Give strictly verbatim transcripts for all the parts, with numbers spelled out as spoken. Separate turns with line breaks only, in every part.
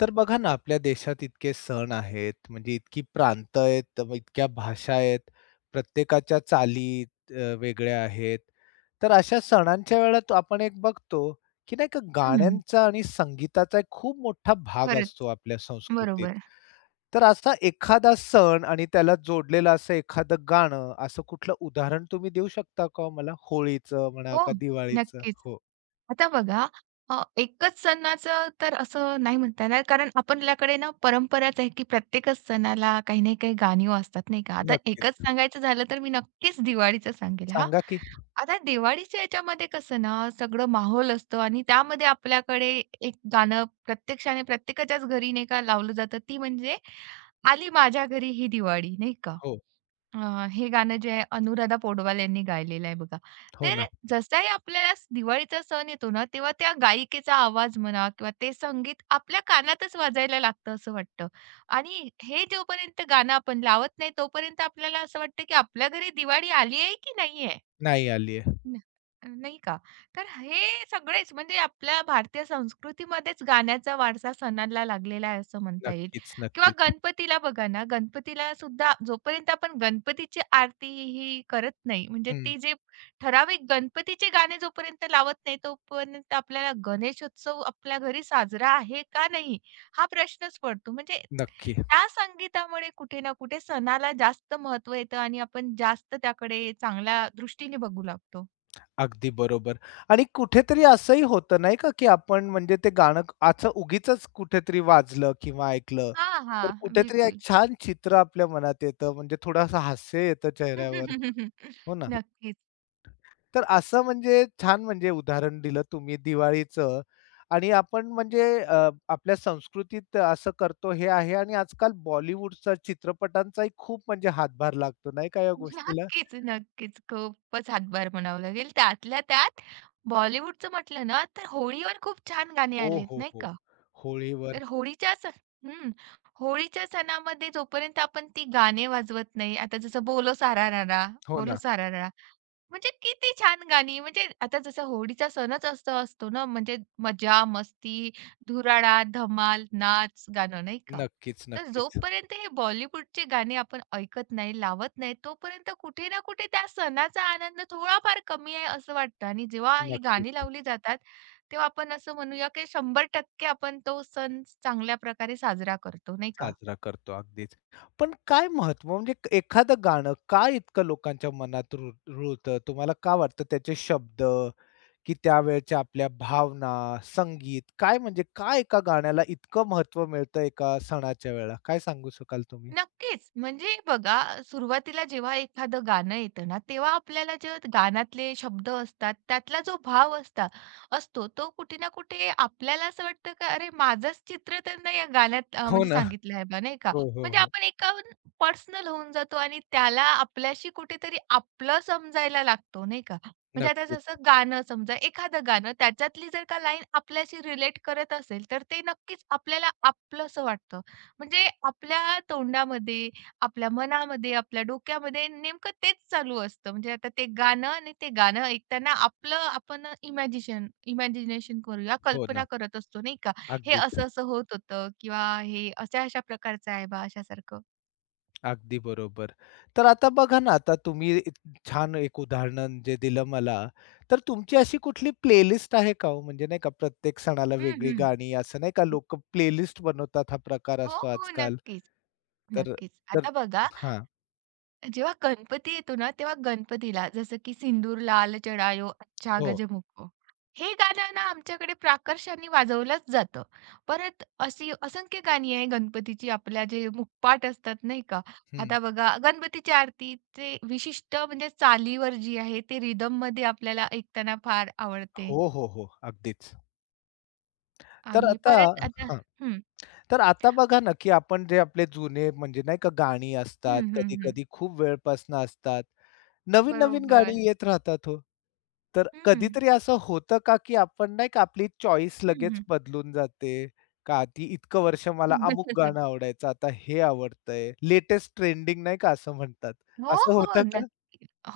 तर बघा ना, आपल्या देशात इतके सण आहेत, म्हणजे इतकी प्रांत आहेत, मग इतक्या भाषा आहेत, प्रत्येकाच्या चाली अ, वेगळ्या आहेत. तर अशा सणांच्या वेळात आपण एक बघतो, की नाही का
हं,
गाण्यांचा आणि संगीताचा एक खूप मोठा भाग असतो
खरंच.
आपल्या संस्कृतीत.
बरोबर.
तर असा एखादा सण आणि त्याला जोडलेलं असं एखादं गाणं, असं कुठलं उदाहरण तुम्ही देऊ शकता का हो मला? होळीचं म्हणा
हो,
का दिवाळीचं?
नक्कीच.
हो,
आता बघा अ, एकच सणाचं तर असं नाही म्हणता येणार कारण आपल्याकडे ना परंपराच आहे, की प्रत्येकच सणाला काही ना काही गाणी वाजतात नाही का? आता एकच
नक्कीच.
सांगायचं झालं तर मी नक्कीच दिवाळीचं सांगेल हां.
सांगा की.
आता दिवाळीच्या ह्याच्यामध्ये कसं ना सगळं माहोल असतो आणि त्यामध्ये आपल्याकडे एक गाणं प्रत्यक्षाने प्रत्येकाच्याच घरी नाही का लावलं जातं ती म्हणजे आली माझ्या घरी ही दिवाळी नाही का?
हो,
अ, हे गाणं जे आहे अनुराधा पौडवाल यांनी गायलेलं आहे बघा.
हो
तर
ना.
जसाही आपल्याला स- दिवाळीचा सण येतो ना, तेव्हा त्या गायिकेचा आवाज म्हणा किंवा ते संगीत आपल्या कानातच वाजायला लागतं असं वाटतं. आणि हे जोपर्यंत गाणं आपण लावत नाही, तोपर्यंत आपल्याला असं वाटतं की आपल्या घरी दिवाळी आली आहे की नाहीये?
नाही आलीये.
न नाही का? तर हे सगळेच म्हणजे आपल्या भारतीय संस्कृतीमध्येच गाण्याचा वारसा सणाला लागलेला आहे असं म्हणता येईल.
नक्कीच,
किंवा
नक्कीच.
गणपतीला बघा ना, गणपतीला सुद्धा जोपर्यंत आपण गणपतीची आरती ही करत नाही, म्हणजे
हं,
ती जे ठराविक गणपतीचे गाणे जोपर्यंत लावत नाही, तोपर्यंत आपल्याला गणेशोत्सव आपल्या घरी साजरा आहे का नाही? हा प्रश्नच पडतो. म्हणजे
नक्की.
त्या संगीतामुळे कुठे ना कुठे सणाला जास्त महत्त्व येतं आणि आपण जास्त त्याकडे चांगल्या दृष्टीने बघू लागतो.
अगदी बरोबर. आणि कुठेतरी असंही होतं नाही का, की आपण म्हणजे ते गाणं असं उगीचच कुठेतरी वाजलं किंवा ऐकलं,
हां,
तर
हां.
कुठेतरी एक
बिलकुल.
छान चित्र आपल्या मनात येतं. म्हणजे थोडंसं हास्य येतं चेहऱ्यावर, हो ना?
नक्कीच.
तर असं म्हणजे छान म्हणजे उदाहरण दिलं तुम्ही दिवाळीचं आणि आपण म्हणजे अ, आपल्या संस्कृतीत असं करतो हे आहे आणि आजकाल बॉलिवूडचा चित्रपटांचाही खूप म्हणजे हातभार लागतो नाही का या गोष्टीला?
नक्कीच, नक्कीच. खूपच हातभार म्हणावा लागेल. त्यातल्या त्यात बॉलिवूडचं म्हटलं ना, तर होळीवर खूप छान गाणी
हो,
आलेत
हो,
नाही
हो.
का?
होळीवर
तर होळीच्या स हं. होळीच्या सणामध्ये जोपर्यंत आपण ती गाणे वाजवत नाही, आता जसं बोलो सारा रारा,
हो
बोलो
ना.
सारा रारा. म्हणजे किती छान गाणी म्हणजे आता जसं होळीचा सणच असा असतो ना, म्हणजे मजा, मस्ती, धुराळा, धमाल, नाच, गाणं नाही का?
नक्कीच,
तर
नक्कीच.
जोपर्यंत हे बॉलिवूडचे गाणे आपण ऐकत नाही, लावत नाही, तोपर्यंत कुठे ना कुठे त्या सणाचा आनंद थोडाफार कमी आहे असं वाटतं आणि जेव्हा ही गाणी
नक्कीच.
लावली जातात, तेव्हा आपण असं म्हणूया की शंभर टक्के आपण तो सण चांगल्या प्रकारे साजरा करतो, नाही का?
साजरा करतो अगदीच. पण काय महत्व म्हणजे एखादं गाणं का इतकं लोकांच्या मनात रुळ रुळतं? तुम्हाला का वाटतं त्याचे शब्द की त्यावेळच्या आपल्या भावना, संगीत काय म्हणजे काय एका गाण्याला इतकं महत्व मिळतं एका सणाच्या वेळेला? काय सांगू शकाल तुम्ही?
नक्कीच. म्हणजे बघा, सुरुवातीला जेव्हा एखादं गाणं येतं ना, तेव्हा आपल्याला जे गाण्यातले शब्द असतात, त्यातला जो भाव असता असतो, तो कुठे ना कुठे आपल्याला असं वाटतं का अरे, माझंच चित्र त्यांना या गाण्यात अ,
हो
म्हणजे
ना.
सांगितलं आहे बा, नाही का?
हो, हो,
म्हणजे
हो.
आपण एका पर्सनल होऊन जातो आणि त्याला आपल्याशी कुठेतरी आपलं समजायला लागतो, नाही का? म्हणजे आता
नक्कीच.
जसं गाणं समजा, एखादं गाणं त्याच्यातली जर का लाईन आपल्याशी रिलेट करत असेल, तर ते नक्कीच आपल्याला आपलंसं वाटतं. म्हणजे आपल्या तोंडामध्ये, आपल्या मनामध्ये, आपल्या डोक्यामध्ये नेमकं तेच चालू असतं. म्हणजे आता ते गाणं आणि ते गाणं ऐकताना आपलं आपण इमॅजिशन इमॅजिनेशन करूया,
हो
कल्पना
ना.
करत असतो नाही का? हे
अगदीच.
असं-असं होत होतं किंवा हे अशा-अशा प्रकारचं आहे बा अशासारखं.
अगदी बरोबर. तर आता बघा ना, आता तुम्ही इत छान एक उदाहरण जे दिलं मला, तर तुमची अशी कुठली प्लेलिस्ट आहे का हो? म्हणजे नाही का प्रत्येक सणाला
हं,
वेगळी
हं.
गाणी असं नाही का लोकं प्लेलिस्ट बनवतात हा प्रकार
हो,
असतो
हो.
आजकाल.
नक्कीच,
तर
नक्कीच.
तर
आता बघा
हां.
जेव्हा गणपती येतो ना, तेव्हा गणपतीला जसं की "सिंदूर लाल चढायो अच्छा
हो.
गजमुख" हे गाणं ना आमच्याकडे प्राकर्षाने वाजवलंच जातं. परत अशी असंख्य गाणी आहे गणपतीची आपल्या जे मुखपाट असतात नाही का?
हं.
आता बघा गणपतीची आरतीचे विशिष्ट म्हणजे चालीवर जी आहे ते रिदममध्ये आपल्याला ऐकताना फार आवडते.
हो, हो, हो. अगदीच. तर
आणि
आता
परत आता हं,
तर आता बघा ना, की आपण जे आपले जुने म्हणजे नाही का गाणी असतात,
हं, हं, हं.
कधी-कधी खूप वेळपासनं असतात. नवीन-नवीन
बरोबर.
गाणी येत राहतात हो. तर
हं,
कधीतरी असं होतं का, की आपण नाही का आपली चॉईस
हं,
लगेच
हं.
बदलून जाते? का आधी इतकं वर्ष मला अमुक गाणं आवडायचं, आता हे आवडतंय. लेटेस्ट ट्रेंडिंग नाही का असं म्हणतात.
हो,
असं होतं
हो.
का?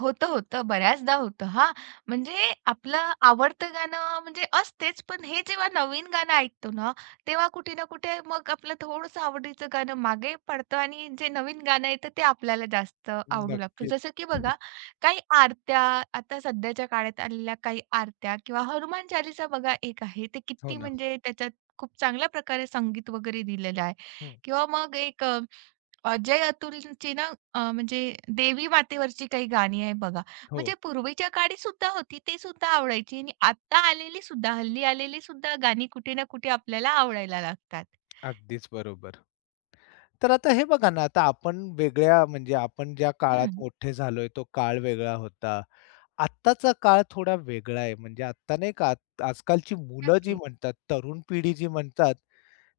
होतं, होतं. बऱ्याचदा होतं हां. म्हणजे आपलं आवडतं गाणं म्हणजे असतेच, पण हे जेव्हा नवीन गाणं ऐकतो ना, तेव्हा कुठे ना कुठे मग आपलं थोडंसं आवडीचं गाणं मागे पडतं आणि जे नवीन गाणं येतं ते आपल्याला जास्त आवडू लागतं.
नक्कीच.
जसं की बघा, काही आरत्या आता सध्याच्या काळात आलेल्या काही आरत्या किंवा हनुमान चालीसा बघा एक आहे. ते
हो
किती
ना.
म्हणजे त्याच्यात खूप चांगल्या प्रकारे संगीत वगैरे दिलेलं आहे
हं.
किंवा मग एक अ, अजय अतुलची ना अ, म्हणजे देवी मातेवरची काही गाणी आहे बघा.
हो.
म्हणजे पूर्वीच्या काळी सुद्धा होती, ते सुद्धा आवडायची आणि आत्ता आलेली सुद्धा, हल्ली आलेली सुद्धा गाणी कुठे ना कुठे आपल्याला आवडायला लागतात.
अगदीच बरोबर. तर आता हे बघा ना, आता आपण वेगळ्या म्हणजे आपण ज्या काळात
हं.
मोठे झालोय तो काळ वेगळा होता. आत्ताचा काळ थोडा वेगळा आहे. म्हणजे आत्ता नाही का आत- आजकालची मुलं जी
नक्की.
म्हणतात, तरुण पिढी जी म्हणतात,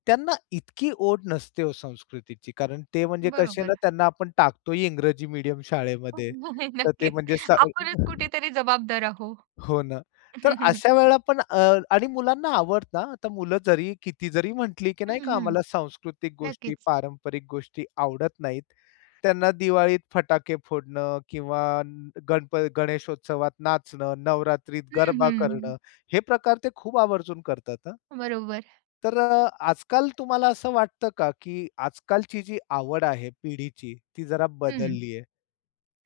त्यांना इतकी ओढ नसते हो संस्कृतीची. कारण ते म्हणजे कसे ना
बरोबर.
त्यांना आपण टाकतोही इंग्रजी मीडियम शाळेमध्ये. तर ते
नक्कीच.
म्हणजे स
आपणच कुठेतरी जबाबदार आहो.
हो ना. तर अशा वेळेला पण अ, आणि मुलांना आवडतं हां. आता मुलं जरी किती जरी म्हटली, की नाही
हं,
का
हं.
आम्हाला सांस्कृतिक गोष्टी,
नक्कीच.
पारंपरिक गोष्टी आवडत नाहीत. त्यांना दिवाळीत फटाके फोडणं किंवा न- गणप गणेशोत्सवात नाचणं, नवरात्रीत
हं,
गरबा
हं.
करणं, हे प्रकार ते खूप आवर्जून करतात हां.
बरोबर.
तर अ, आजकाल तुम्हाला असं वाटतं का, की आजकालची जी आवड आहे पिढीची, ती जरा
हं.
बदलली आहे?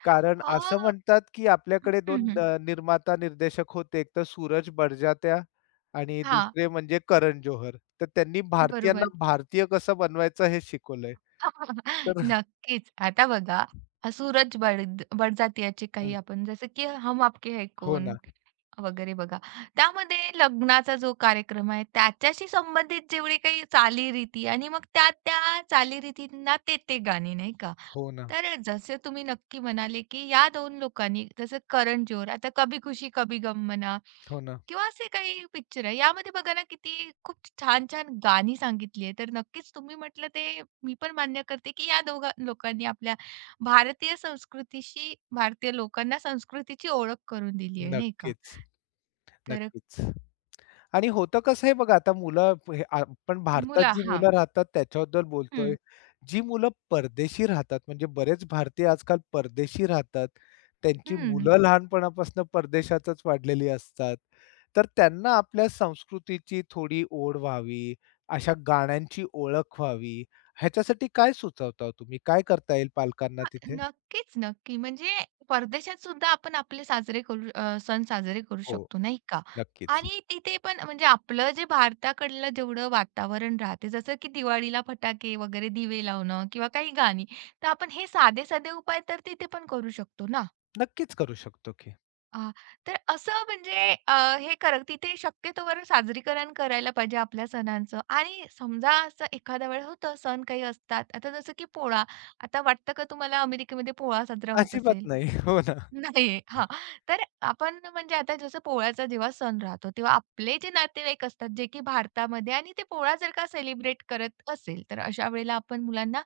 कारण
अ,
असं म्हणतात, की
हं,
आपल्याकडे दोन
हं.
अ, निर्माता, निर्देशक होते. एक तर सूरज बडजात्या आणि
हां.
दुसरे म्हणजे करण जोहर. तर त्यांनी भारतीयांना
बरोबर.
भारतीय कसं बनवायचं हे शिकवलंय. तर
नक्कीच. आता बघा, हा सूरज बड बडजात्याचे
हं.
काही आपण जसं की हम आपके है
हो
कौन?
ना.
वगैरे बघा. त्यामध्ये लग्नाचा जो कार्यक्रम आहे, त्याच्याशी संबंधित जेवढे काही चालीरीती आणि मग त्या त्या चालीरीतींना ते ते गाणे नाही का?
हो ना.
तर जसे तुम्ही नक्की म्हणाले, की या दोन लोकांनी जसं करण जोहर, आता कभी खुशी कभी गम म्हणा
हो ना.
किंवा असे काही पिक्चर आहे. यामध्ये बघा ना किती खूप छान-छान गाणी सांगितली आहे. तर नक्कीच तुम्ही म्हटलं ते मी पण मान्य करते, की या दोघा लोकांनी आपल्या भारतीय संस्कृतीशी भारतीय लोकांना संस्कृतीची ओळख करून दिली आहे, नाही का?
नक्कीच,
तर
नक्कीच. आणि होतं कसं आहे बघा आता मुलं प- हे आ- आपण भारतात
मुला
जी
हां.
मुलं राहतात त्याच्याबद्दल
हं,
बोलतोय. जी मुलं परदेशी राहतात म्हणजे बरेच भारतीय आजकाल परदेशी राहतात. त्यांची
हं.
मुलं लहानपणापासून परदेशातच वाढलेली असतात. तर त्यांना आपल्या संस्कृतीची थोडी ओढ व्हावी, अशा गाण्यांची ओळख व्हावी, ह्याच्यासाठी काय सुचवता हो तुम्ही? काय करता येईल पालकांना
हां,
तिथे?
नक्कीच, नक्की. म्हणजे परदेशात सुद्धा आपण आपले साजरे करू अ, सण साजरे करू
हो,
शकतो, नाही का?
नक्कीच.
आणि तिथे पण म्हणजे आपलं जे भारताकडलं जेवढं वातावरण राहते, जसं की दिवाळीला फटाके वगैरे दिवे लावणं किंवा काही गाणी, तर आपण हे साधे-साधे उपाय तर तिथे पण करू शकतो ना.
नक्कीच करू शकतो की.
आ, तर असं म्हणजे अ, हे कर तिथे शक्यतोवर साजरीकरण करायला पाहिजे आपल्या सणांचं आणि समजा असं एखाद्या वेळेस होतं सण काही असतात. आता जसं की पोळा. आता वाटतं का तुम्हाला अमेरिकेमध्ये पोळा साजरा होत
अजिबात
असेल?
नाही. हो ना.
नाही. हां. तर आपण म्हणजे आता जसं पोळ्याचा जेव्हा सण राहतो, तेव्हा आपले जे नातेवाईक असतात, जे की भारतामध्ये आणि ते पोळा जर का सेलिब्रेट करत असेल, तर अशा वेळेला आपण मुलांना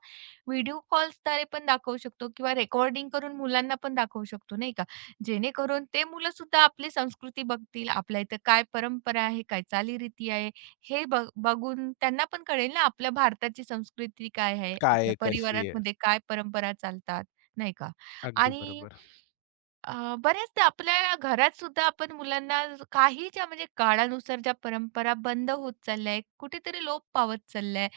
व्हिडिओ कॉल्सद्वारे पण दाखवू शकतो किंवा रेकॉर्डिंग करून मुलांना पण दाखवू शकतो, नाही का? जेणेकरून ते मुलं सुद्धा आपली संस्कृती बघतील, आपल्या इथं काय परंपरा आहे, काय चालीरीती आहे, हे ब बघून त्यांना पण कळेल ना, आपल्या भारताची संस्कृती काय आहे,
काय आहे,
आपल्या
कशी आहे?
परिवारामध्ये काय परंपरा चालतात, नाही का?
अगदी
आणि
बरोबर,
अ, बऱ्याचदा आपल्या घरात सुद्धा आपण मुलांना ज- काही ज्या म्हणजे काळानुसार ज्या परंपरा बंद होत चालल्या आहे कुठेतरी लोप पावत चालल्या आहे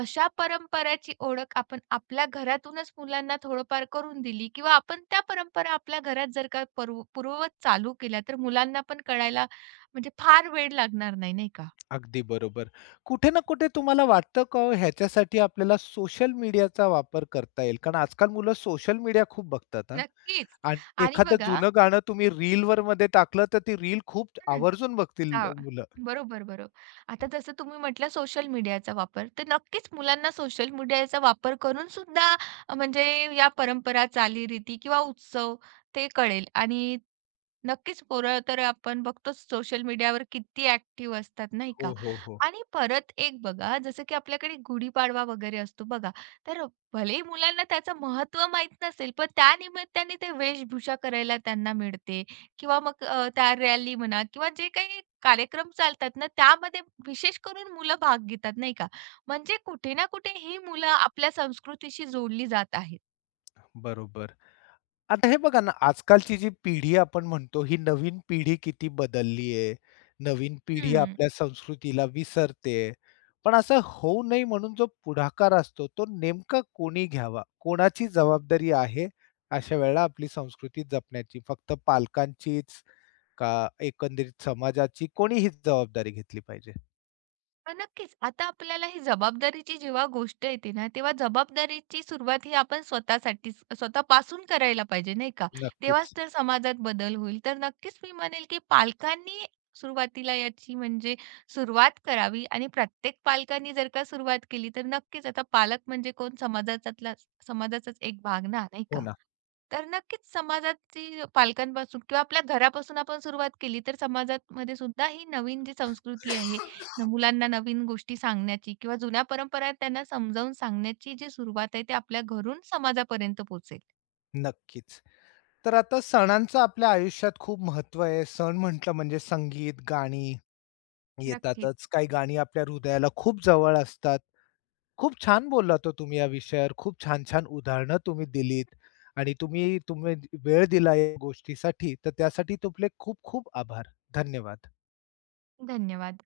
अशा परंपराची ओळख आपण आपल्या घरातूनच मुलांना थोडंफार करून दिली किंवा आपण त्या परंपरा आपल्या घरात जर का पर्व- पूर्ववत चालू केल्या तर मुलांना पण कळायला म्हणजे फार वेळ लागणार नाही नाही का
अगदी बरोबर. कुठे ना कुठे तुम्हाला वाटतं का हो ह्याच्यासाठी आपल्याला सोशल मीडियाचा वापर करता येईल? कारण आजकाल मुलं सोशल मीडिया खूप बघतात हां.
नक्कीच
आणि
आणि
एखादं
बघा
जुनं गाणं तुम्ही रीलवर मध्ये टाकलं तर ती रील खूप
हं.
आवर्जून बघतील
चा
मुलं.
बरोबर, बरोबर. आता जसं तुम्ही म्हटलं सोशल मीडियाचा वापर, तर नक्कीच मुलांना सोशल मीडियाचा वापर करून सुद्धा अ, म्हणजे या परंपरा, चालीरीती किंवा उत्सव ते कळेल आणि नक्कीच पोरं तर आपण बघतोच सोशल मीडियावर किती ऍक्टिव्ह असतात नाही का?
हो, हो, हो.
आणि परत एक बघा जसं की आपल्याकडे गुढीपाडवा वगैरे असतो बघा. तर भले मुलांना त्याचं महत्त्व माहीत नसेल, पण त्या निमित्ताने ते वेशभूषा करायला त्यांना मिळते किंवा मग अ, त्या रॅली म्हणा किंवा जे काही कार्यक्रम चालतात ना, त्यामध्ये विशेष करून मुलं भाग घेतात नाही का? म्हणजे कुठे ना कुठे ही मुलं आपल्या संस्कृतीशी जोडली जात आहेत.
बरोबर. आता हे बघा ना, आजकालची जी पिढी आपण म्हणतो, ही नवीन पिढी किती बदलली आहे. नवीन पिढी
हं.
आपल्या संस्कृतीला विसरते. पण असं होऊ नये म्हणून जो पुढाकार असतो, तो नेमका कोणी घ्यावा? कोणाची जबाबदारी आहे अशा वेळेला आपली संस्कृती जपण्याची? फक्त पालकांचीच का एकंदरीत समाजाची? कोणीही जबाबदारी घेतली पाहिजे.
हां, नक्कीच. आता आपल्याला ही जबाबदारीची जेव्हा गोष्ट येते ना, तेव्हा जबाबदारीची सुरुवात ही आपण स्वतःसाठीच स्वतःपासून करायला पाहिजे, नाही का? तेव्हाच
नक्कीच.
तर समाजात बदल होईल. तर नक्कीच मी म्हणेल, की पालकांनी सुरुवातीला याची म्हणजे सुरुवात करावी आणि प्रत्येक पालकांनी जर का सुरुवात केली, तर नक्कीच आता पालक म्हणजे कोण समाजाचातलाच समाजाचाच एक भाग ना, नाही
हो
का?
ना.
तर नक्कीच समाजाची पालकांपासून किंवा आपल्या घरापासून आपण सुरुवात केली, तर समाजामध्ये सुद्धा ही नवीन जी संस्कृती आहे, न मुलांना नवीन गोष्टी सांगण्याची किंवा जुन्या परंपरा आहेत त्यांना समजावून सांगण्याची जी सुरुवात आहे, ते आपल्या घरून समाजापर्यंत पोहोचेल.
नक्कीच. तर आता सणांचं आपल्या आयुष्यात खूप महत्त्व आहे. सण म्हटलं म्हणजे संगीत, गाणी
नक्कीच.
येतातच. काही गाणी आपल्या हृदयाला खूप जवळ असतात. खूप छान बोललात तो तुम्ही या विषयावर. खूप छान-छान उदाहरणं तुम्ही दिलीत आणि तुम्ही तुम्ही वेळ दिला या गोष्टीसाठी, तर त्यासाठी तुमले खूप-खूप आभार. धन्यवाद.
धन्यवाद.